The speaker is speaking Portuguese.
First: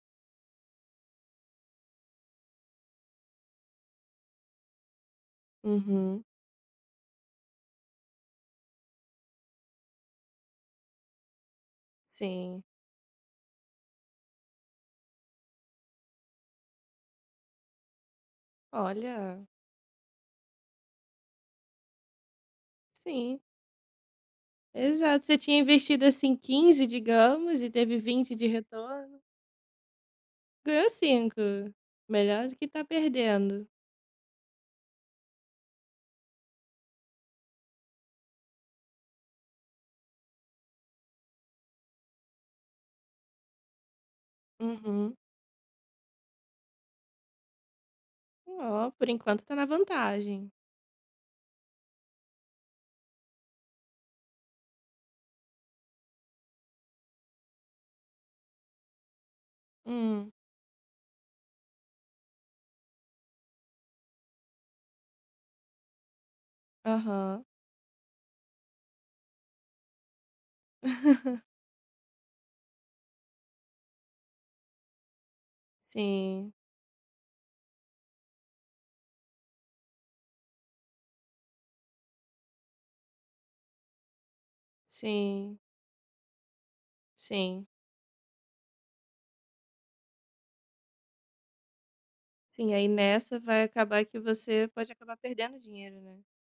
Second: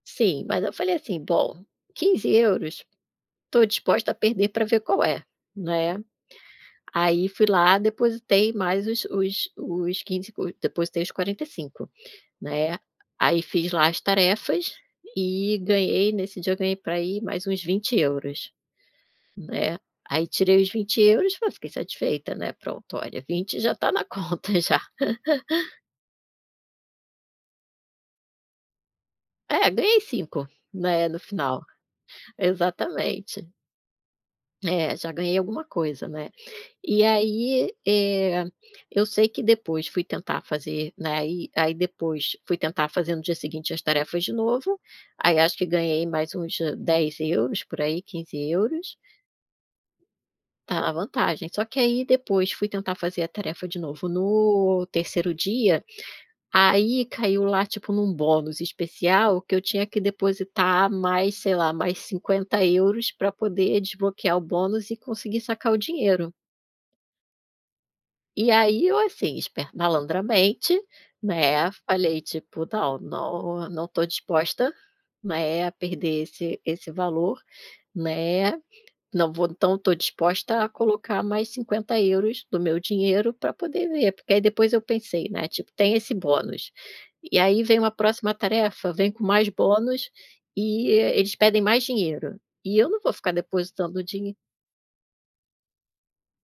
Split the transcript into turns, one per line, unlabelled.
Sim, mas eu falei assim, bom, 15,00 € tô disposta a perder pra ver qual é, né.
Uhum.
Aí fui lá, depositei mais os os os 15,00 €, o depositei os 45,00 €,
Sim.
né. Aí fiz lá as tarefas e ganhei, nesse dia eu ganhei pra aí mais uns 20,00 €,
Olha.
né. Aí tirei os 20,00 €, fa fiquei satisfeita, né. Pronto, olha,
Sim.
20,00 € já tá na conta já.
Exato, você tinha investido, assim, 15,00 € digamos e teve 20,00 € de retorno.
É ganhei 5,00 €,
Ganhou
né, no
5,00 €.
final,
Melhor do que estar
exatamente.
perdendo.
É já ganhei alguma coisa, né. E aí, eh, eu sei que depois fui tentar fazer, né, aí aí depois fui tentar fazer no dia seguinte as tarefas de novo,
Uhum.
aí acho que ganhei mais uns 10,00 € por aí, quinze
Oh,
euros.
por enquanto tá na vantagem.
Tá na vantagem, só que aí depois fui tentar fazer a tarefa de novo no terceiro dia, aí caiu lá tipo num bônus especial que eu tinha que
Hum.
depositar mais, sei lá, mais 50,00 € pra poder desbloquear o bônus e conseguir sacar o dinheiro.
Aham.
E aí eu, assim, espe malandramente, né, falei, tipo, não não não tô disposta, né, a perder
Sim.
esse esse valor, né, não vou então tô disposta a colocar mais 50,00 € do meu dinheiro pra poder ver, porque aí depois eu pensei, né,
Sim.
tipo tem esse bônus, e aí
Sim.
vem uma próxima tarefa, vem com mais bônus e eles pedem mais dinheiro,
Sim,
e
aí
eu não vou ficar
nessa vai
depositando
acabar que
din
você pode acabar perdendo dinheiro, né.